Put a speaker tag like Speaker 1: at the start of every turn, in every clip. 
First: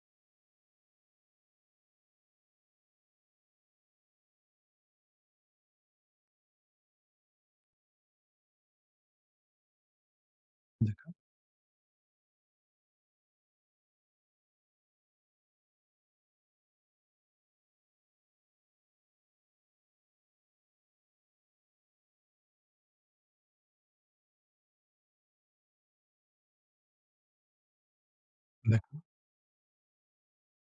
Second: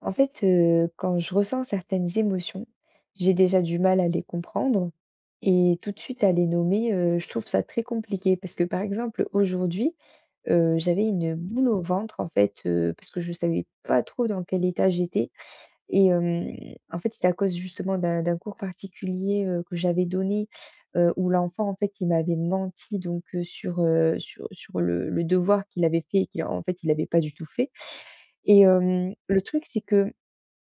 Speaker 1: En fait, quand je ressens certaines émotions, j'ai déjà du mal à les comprendre et tout de suite à les nommer, je trouve ça très compliqué. Parce que, par exemple, aujourd'hui, j'avais
Speaker 2: D'accord,
Speaker 1: une boule au ventre, en fait, parce que je ne savais pas trop dans quel état j'étais et en fait, c'était à cause justement d'un cours particulier, que j'avais donné, où l'enfant, en fait, il m'avait menti donc sur, sur le devoir qu'il avait fait et qu'il en fait, il avait pas du tout fait et
Speaker 2: d'accord.
Speaker 1: le truc c'est que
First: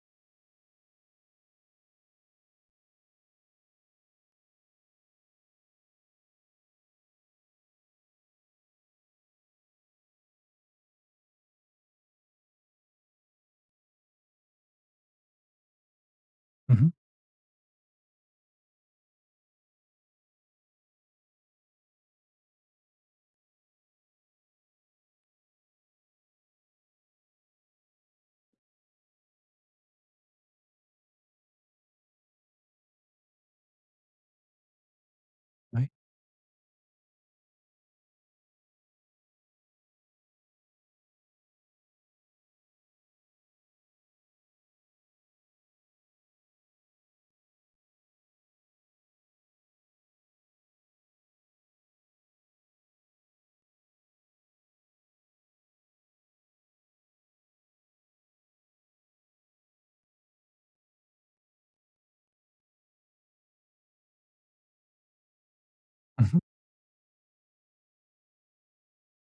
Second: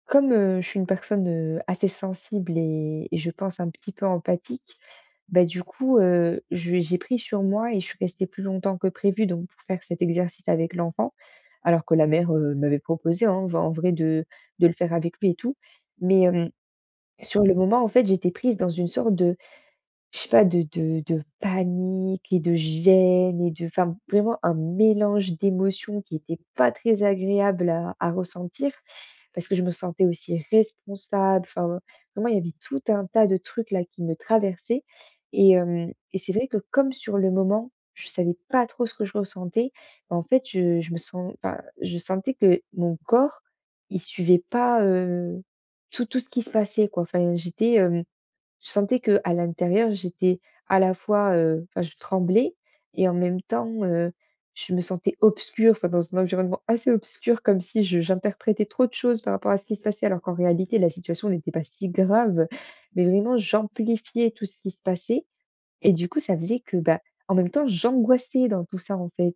Speaker 1: comme, je suis une personne, assez sensible et je pense un petit peu empathique, bah, du coup, je j'ai pris sur moi et je suis restée plus longtemps que prévu donc pour faire cet exercice avec l'enfant. Alors que la mère, m'avait proposé, hein, v en vrai de le faire avec lui et tout. Mais,
Speaker 2: Mmh mh.
Speaker 1: sur le moment, en fait, j'étais prise dans une sorte de je sais pas, de de panique et de gêne et de enfin, vraiment un mélange d'émotions qui était pas très agréable à ressentir, parce que je me sentais aussi responsable. Enfin, vraiment, il y avait tout un tas de trucs là qui me traversaient et
Speaker 2: Ouais.
Speaker 1: hem et c'est vrai que comme sur le moment, je savais pas trop ce que je ressentais, bah, en fait, je me sens enfin, je sentais que mon corps, il suivait pas, tout ce qui se passait quoi. Enfin, j'étais, hem je sentais que à l'intérieur, j'étais à la fois, enfin, je tremblais et en même temps, je me sentais obscure, enfin, dans un environnement assez obscur, comme si je j'interprétais trop de choses par rapport à ce qui se passait, alors qu'en réalité, la situation n'était pas si grave. Mais vraiment, j'amplifiais tout ce qui se passait et du coup, ça
Speaker 2: Mmh
Speaker 1: faisait que, bah, en même temps, j'angoissais dans tout ça, en fait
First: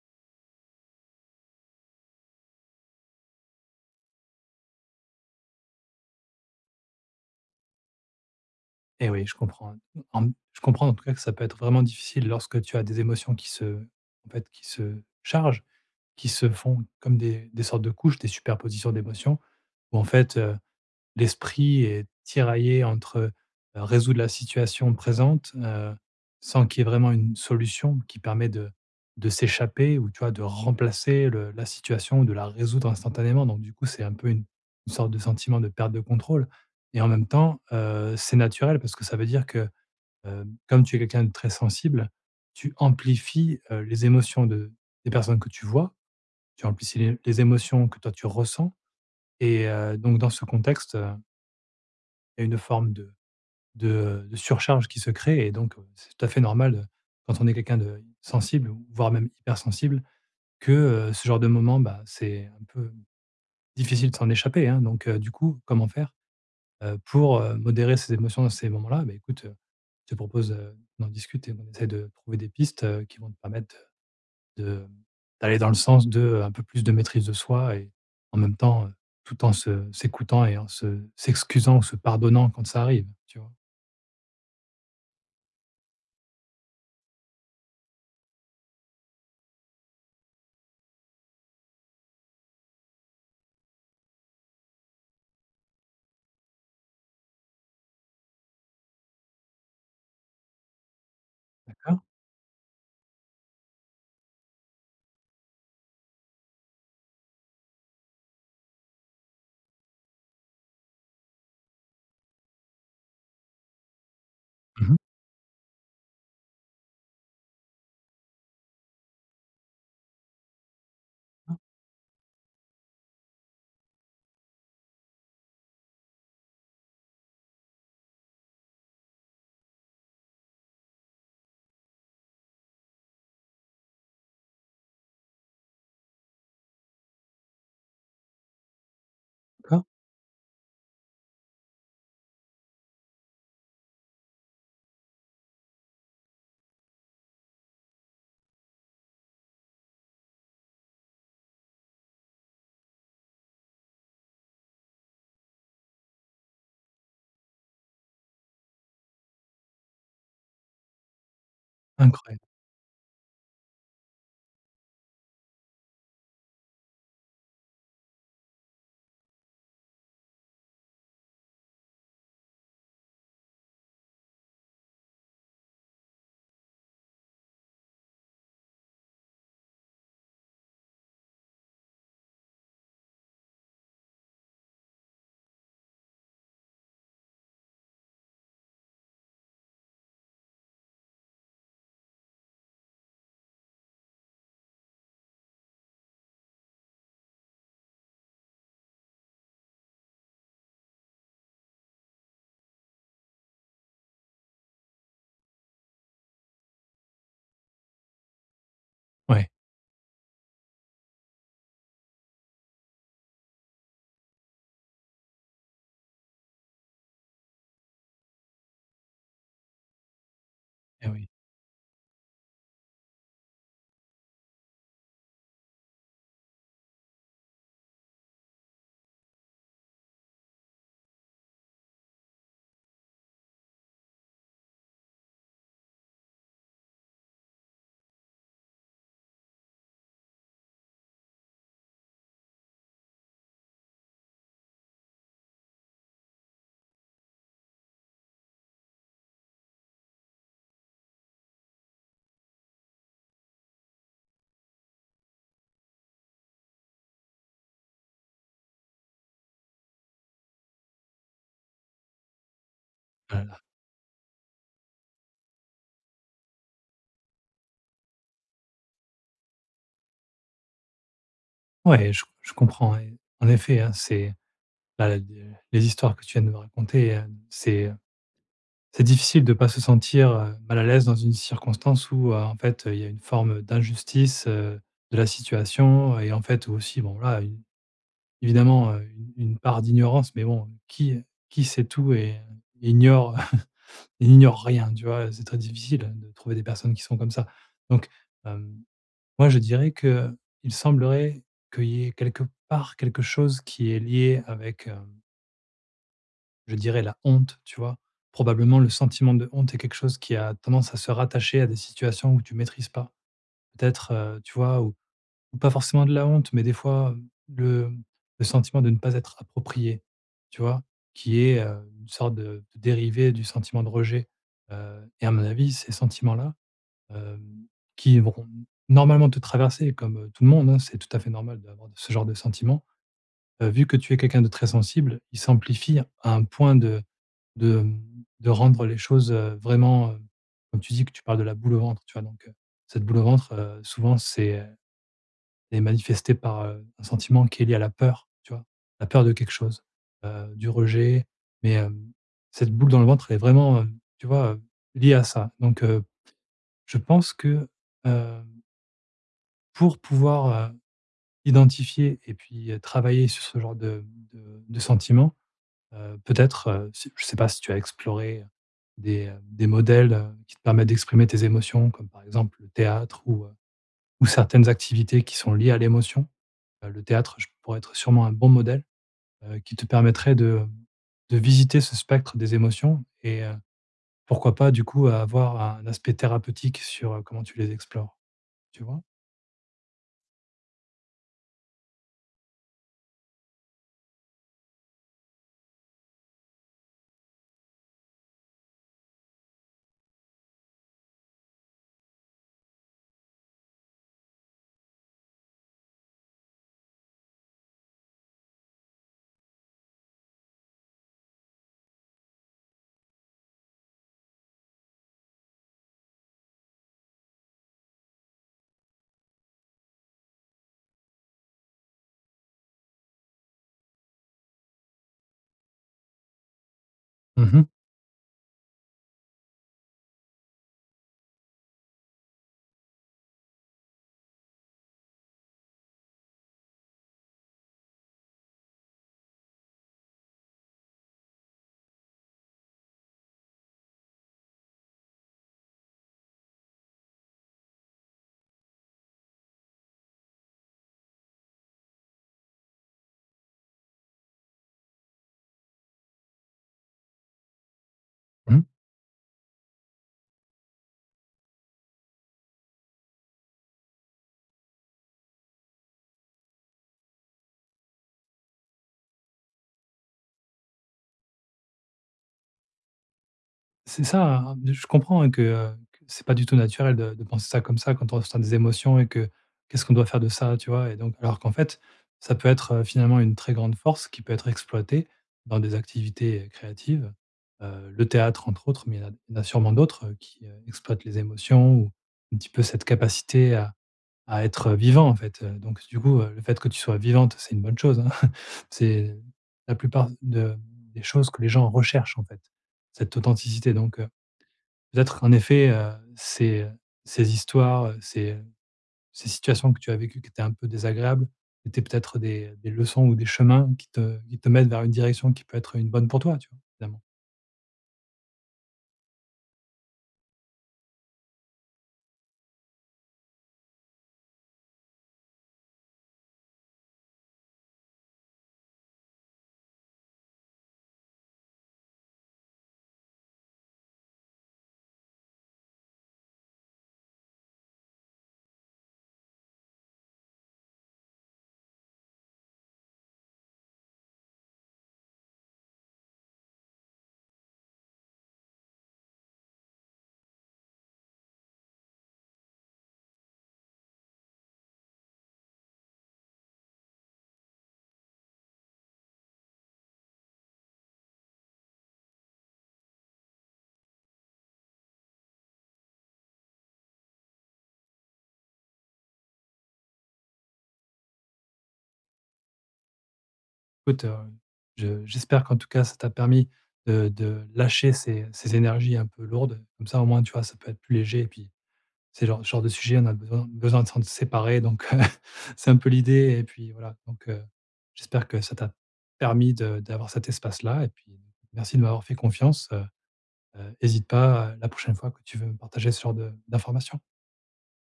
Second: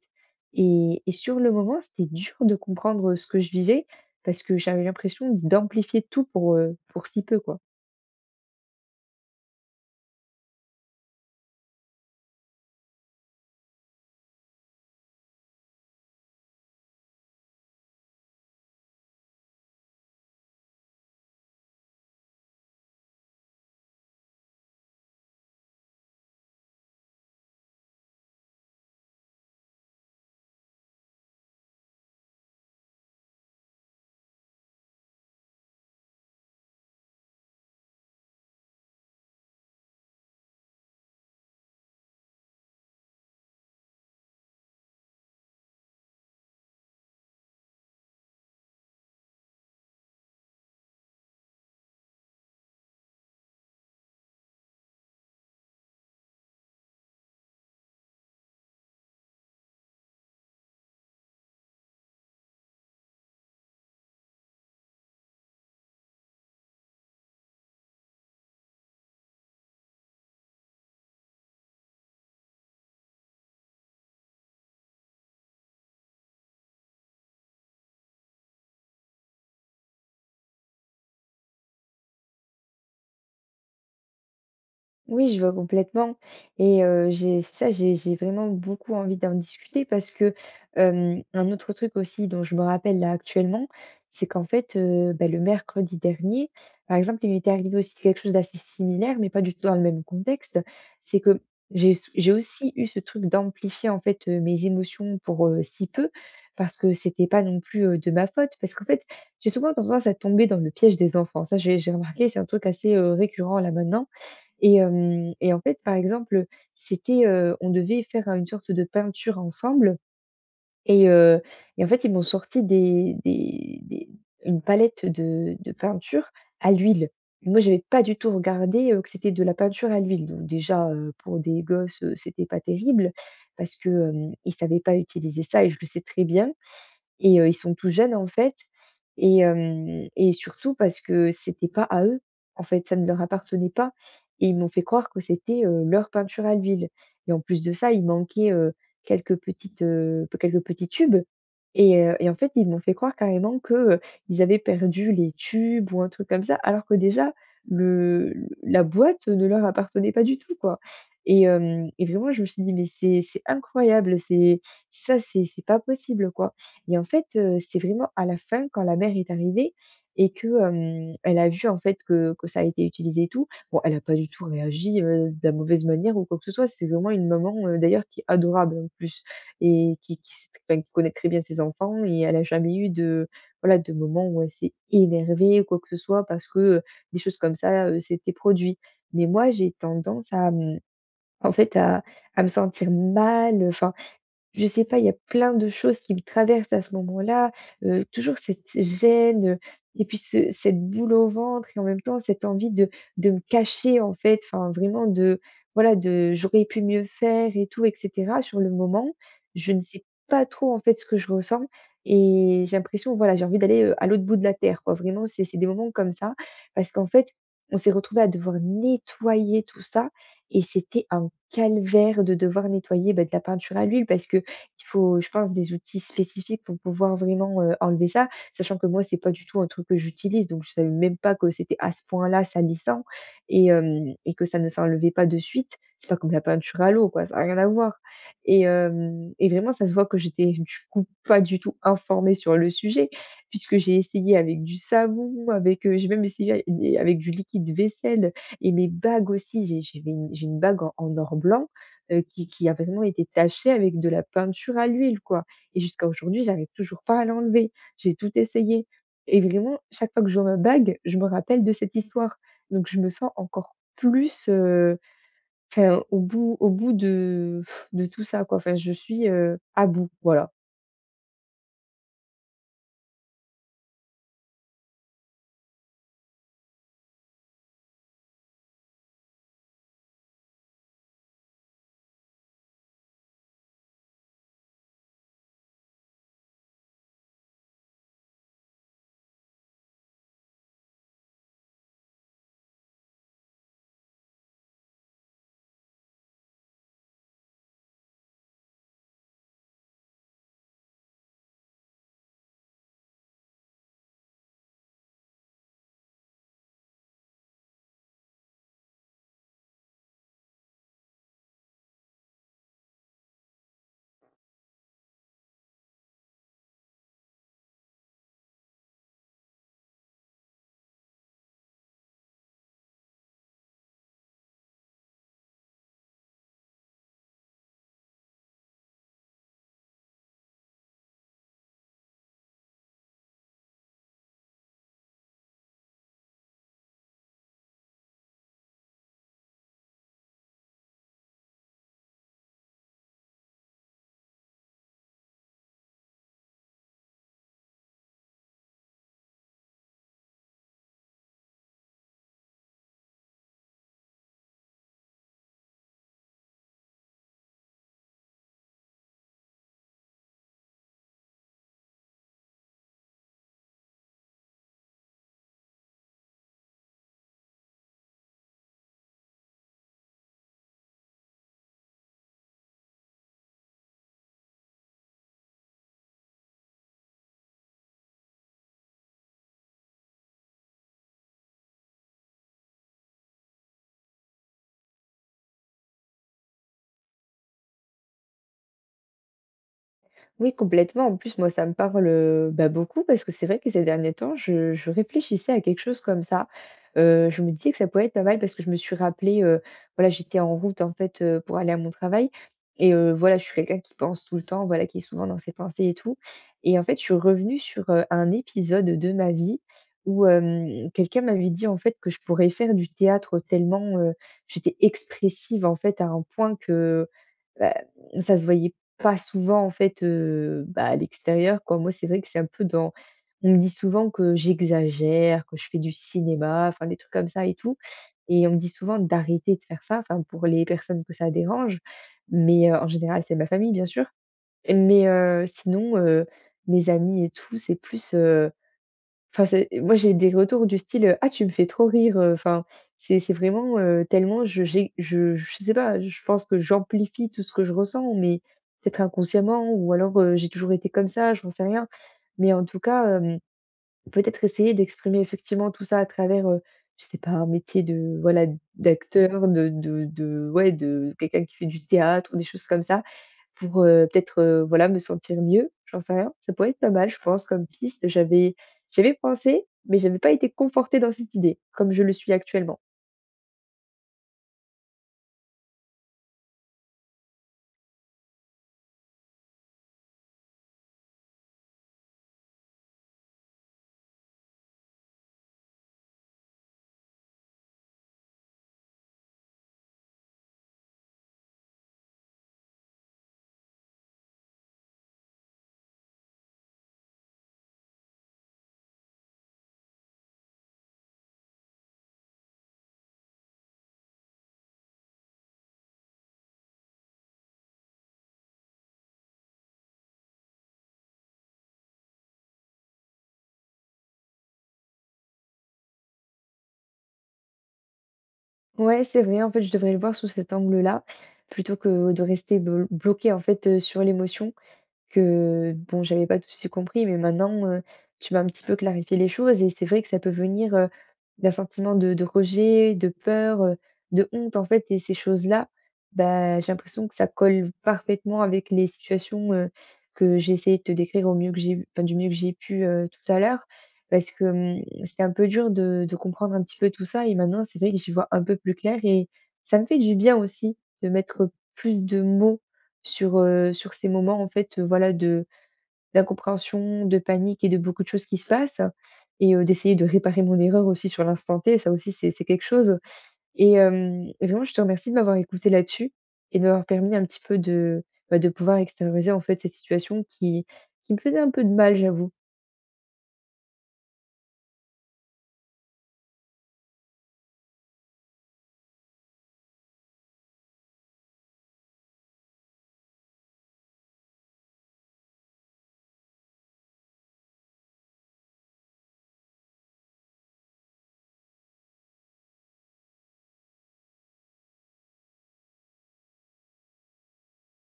Speaker 1: et sur le moment, c'était dur de comprendre ce que je vivais parce que j'avais l'impression d'amplifier tout pour si peu, quoi.
Speaker 2: et oui, je comprends. En je comprends en tout cas que ça peut être vraiment difficile lorsque tu as des émotions qui se en fait, qui se chargent, qui se font comme des sortes de couches, des superpositions d'émotions où en fait, l'esprit est tiraillé entre, résoudre la situation présente, sans qu'il y ait vraiment une solution qui permet de s'échapper ou tu vois, de remplacer le la situation ou de la résoudre instantanément. Donc du coup, c'est un peu une sorte de sentiment de perte de contrôle et en même temps, c'est naturel parce que ça veut dire que, comme tu es quelqu'un de très sensible, tu amplifies, les émotions de des personnes que tu vois, tu amplifies les émotions que toi tu ressens et donc dans ce contexte, il y a une forme de de surcharge qui se crée et donc, c'est tout à fait normal, quand on est quelqu'un de sensible, ou voire même hypersensible, que, ce genre de moment, bah, c'est un peu difficile de s'en échapper, hein. Donc, du coup, comment faire, pour, modérer ses émotions dans ces moments-là? Bah, écoute, je te propose, d'en discuter. On essaie de trouver des pistes, qui vont te permettre de d'aller dans le sens de, un peu plus de maîtrise de soi et en même temps, tout en se s'écoutant et en se s'excusant ou se pardonnant quand ça arrive, tu vois?
Speaker 1: Oui, je vois complètement et j'ai c'est ça, j'ai vraiment beaucoup envie d'en discuter parce que, un autre truc aussi dont je me rappelle là actuellement, c'est qu'en fait, bah, le mercredi dernier, par exemple, il m'était arrivé aussi quelque chose d'assez similaire, mais pas du tout dans le même contexte. C'est que
Speaker 2: D'accord?
Speaker 1: j'ai aussi eu ce truc d'amplifier, en fait, mes émotions pour, si peu, parce que c'était pas non plus, de ma faute. Parce qu'en fait, j'ai souvent tendance à tomber dans le piège des enfants. Ça, j'ai remarqué, c'est un truc assez, récurrent là maintenant. Et
Speaker 2: Mmh mh.
Speaker 1: hem et en fait, par exemple, c'était, on devait faire une sorte de peinture ensemble et heu
Speaker 2: Ah
Speaker 1: et en fait, ils m'ont sorti des une palette de peinture à l'huile. Moi, j'avais pas du tout regardé, que c'était de la peinture à l'huile. Donc déjà, pour des gosses, c'était pas terrible parce que, ils savaient pas utiliser ça et je le sais très bien. Et ils sont tout jeunes en fait et
Speaker 2: d'accord,
Speaker 1: hem et surtout parce que c'était pas à eux, en fait, ça ne leur appartenait pas et ils m'ont fait croire que c'était, leur peinture à l'huile et en plus de ça, il manquait, quelques petites, quelques petits tubes et en fait, ils m'ont fait croire carrément que, ils avaient perdu les tubes ou un truc comme ça, alors que déjà le la boîte ne leur appartenait pas du tout, quoi et hem et vraiment je
Speaker 2: incroyable.
Speaker 1: me suis dit: «Mais c'est incroyable, c'est si ça c'est pas possible, quoi». Et en fait, c'est vraiment à la fin quand la mère est arrivée et que, elle a vu en fait que ça a été utilisé et tout. Bon, elle a pas du tout réagi, de la mauvaise manière ou quoi que ce soit. C'est vraiment une maman, d'ailleurs qui est adorable en plus et qui sait enfin qui connaît très bien ses enfants et elle a jamais eu de voilà, de moment où elle s'est énervée ou quoi que ce soit parce que, des choses comme ça, s'étaient produits. Mais moi, j'ai tendance à, en fait à me sentir mal, enfin je sais pas, il y a plein de choses qui me traversent à ce moment-là, toujours cette gêne, et puis ce cette boule au ventre et en même temps cette envie de me cacher en fait, enfin vraiment de voilà de j'aurais pu mieux faire et tout et cetera. Sur le moment,
Speaker 2: Ouais,
Speaker 1: je ne sais pas trop en fait ce que je ressens et j'ai l'impression voilà, j'ai envie d'aller, à l'autre bout de la terre quoi. Vraiment c'est des moments comme ça parce qu'en fait, on s'est retrouvé à devoir nettoyer tout ça et c'était
Speaker 2: eh
Speaker 1: un
Speaker 2: oui.
Speaker 1: calvaire de devoir nettoyer, bah, de la peinture à l'huile parce que il faut, je pense, des outils spécifiques pour pouvoir vraiment, enlever ça. Sachant que moi, c'est pas du tout un truc que j'utilise, donc je savais même pas que c'était à ce point-là salissant et hem et que ça ne s'enlevait pas de suite. C'est pas comme la peinture à l'eau, quoi, ça a rien à voir et hem et vraiment ça se voit que j'étais du coup pas du tout informée sur le sujet puisque j'ai essayé avec du savon, avec, j'ai même essayé avec du liquide vaisselle et mes bagues aussi. J'avais une j'ai une bague en en or blanc qui a vraiment été taché avec de la peinture à l'huile, quoi et jusqu'à aujourd'hui, j'arrive toujours pas à l'enlever. J'ai tout essayé et vraiment, chaque fois que je vois ma bague, je me rappelle de cette histoire. Donc je me sens
Speaker 2: Oh là là.
Speaker 1: encore plus, enfin, au bout de tout ça, quoi. Enfin, je suis, à bout, voilà.
Speaker 2: Ouais, je comprends, ouais. En effet, hein, c'est là, l de les histoires que tu viens de me raconter, c'est, heu, c'est difficile de pas se sentir, mal à l'aise dans une circonstance où, en fait, il y a une forme d'injustice, de la situation et en fait aussi, bon là une évidemment, une part d'ignorance, mais bon, qui sait tout et ignore ignore rien, tu vois? C'est très difficile de trouver des personnes qui sont comme ça. Donc, hem moi, je dirais que il semblerait qu'il y ait quelque part quelque chose qui est lié avec, je dirais la honte, tu vois? Probablement le sentiment de honte est quelque chose qui a tendance à se rattacher à des situations où tu maîtrises pas. Peut-être, tu vois? Ou pas forcément de la honte, mais des fois, le le sentiment de ne pas être approprié, tu vois? Qui est, une sorte de dérivé du sentiment de rejet, et à mon avis, ces sentiments-là, Hem, qui vont normalement te traverser comme, tout le monde, hein. C'est tout à fait normal d'avoir ce genre de sentiment. Vu que tu es quelqu'un de très sensible, il s'amplifie à un point de, mmh, de rendre les choses, vraiment, comme tu dis que tu parles de la boule au ventre, tu vois? Donc, cette boule au ventre, souvent c'est, elle est manifestée par, un sentiment qui est lié à la peur, tu vois? La peur de quelque chose, du rejet, mais, cette boule dans le ventre, elle est vraiment, tu vois, liée à ça. Donc, je pense que, heu pour pouvoir, identifier et puis, travailler sur ce genre de de sentiments, peut-être, si je ne sais pas si tu as exploré, des modèles, qui te permettent d'exprimer tes émotions comme par exemple le théâtre ou certaines activités qui sont liées à l'émotion. Le théâtre, je pourrait être sûrement un bon modèle, qui te permettrait de visiter ce spectre des émotions et pourquoi pas du coup avoir un aspect thérapeutique sur, comment tu les explores, tu vois?
Speaker 1: Oui, complètement. En plus, moi, ça me parle bah, beaucoup parce que c'est vrai que ces derniers temps, je réfléchissais à quelque chose comme ça. Je me disais que ça pouvait être pas mal parce que je me suis rappelé, voilà, j'étais en route en fait pour aller à mon travail. Et voilà, je suis quelqu'un qui pense tout le temps, voilà, qui est souvent dans ses pensées et tout. Et en fait, je suis revenue sur un épisode de ma vie où quelqu'un m'avait dit en fait que je pourrais faire du théâtre tellement j'étais expressive en fait à un point que bah, ça se voyait pas souvent en fait, bah, à l'extérieur quoi. Moi, c'est vrai que c'est un peu dans on me dit souvent que j'exagère, que je fais du cinéma, enfin des trucs comme ça et
Speaker 2: Mmh mh.
Speaker 1: tout et on me dit souvent d'arrêter de faire ça, enfin pour les personnes que ça dérange. Mais, en général, c'est ma famille bien sûr. Mais, sinon, mes amis et tout, c'est plus, enfin, c'est moi, j'ai des retours du style, «Ah, tu me fais trop rire», enfin, c'est vraiment, tellement je j'ai je sais pas, je pense que j'amplifie tout ce que je ressens, mais peut-être inconsciemment ou alors, j'ai toujours été comme ça, je j'en sais rien. Mais en tout cas, peut-être essayer d'exprimer effectivement tout ça à travers, je sais pas, un métier de voilà,
Speaker 2: Mmh.
Speaker 1: d'acteur, de de ouais, de quelqu'un qui fait du théâtre ou des choses comme ça. Pour, peut-être, voilà, me sentir mieux, j'en sais rien. Ça pourrait être pas mal, je pense, comme piste. J'avais pensé, mais j'avais pas été confortée dans cette idée, comme je le suis actuellement.
Speaker 2: C'est ça, hein, je comprends, hein, que c'est pas du tout naturel de penser ça comme ça quand on ressent des émotions et que qu'est-ce qu'on doit faire de ça, tu vois? Et donc alors qu'en fait, ça peut être, finalement une très grande force qui peut être exploitée dans des activités, créatives. Le théâtre entre autres, mais il y en a sûrement d'autres, qui, exploitent les émotions ou un petit peu cette capacité à être, vivant, en fait, donc du coup, le fait que tu sois vivante, c'est une bonne chose, hein. C'est la plupart de des choses que les gens recherchent, en fait, cette authenticité, donc peut-être en effet, ces, ces histoires, ces, ces situations que tu as vécues qui étaient un peu désagréables, étaient peut-être des leçons ou des chemins qui te mettent vers une direction qui peut être une bonne pour toi, tu vois? Finalement.
Speaker 1: Ouais, c'est vrai, en fait, je devrais le voir sous cet angle-là, plutôt que de rester bloquée, en fait, sur l'émotion. Que bon, j'avais pas tout de suite compris, mais maintenant, tu m'as un petit peu clarifié les choses et c'est vrai que ça peut venir, d'un sentiment de rejet, de peur, de honte en fait et ces choses-là, bah, j'ai l'impression que ça colle parfaitement avec les situations, que j'ai essayé de te décrire au mieux que j'ai enfin, du mieux que j'ai pu, tout à l'heure. Parce que, c'était un peu dur de comprendre un petit peu tout ça et maintenant c'est vrai que j'y vois un peu plus clair et ça me fait du bien aussi de mettre plus de mots sur, sur ces moments, en fait, voilà, de d'incompréhension, de panique et de beaucoup de choses qui se passent et d'essayer de réparer mon erreur aussi sur l'instant T, ça aussi c'est quelque chose et vraiment je te remercie de m'avoir écoutée là-dessus et de m'avoir permis un petit peu de, bah, de pouvoir extérioriser, en fait, cette situation qui me faisait un peu de mal, j'avoue.
Speaker 2: Écoute, je j'espère qu'en tout cas, ça t'a permis de lâcher ces ces énergies un peu lourdes, comme ça, au moins, tu vois, ça peut être plus léger et puis c'est genre ce genre de sujet, on a besoin de s'en séparer donc c'est un peu l'idée et puis voilà donc j'espère que ça t'a permis de d'avoir cet espace-là et puis merci de m'avoir fait confiance, hésite pas la prochaine fois que tu veux me partager ce genre de d'informations.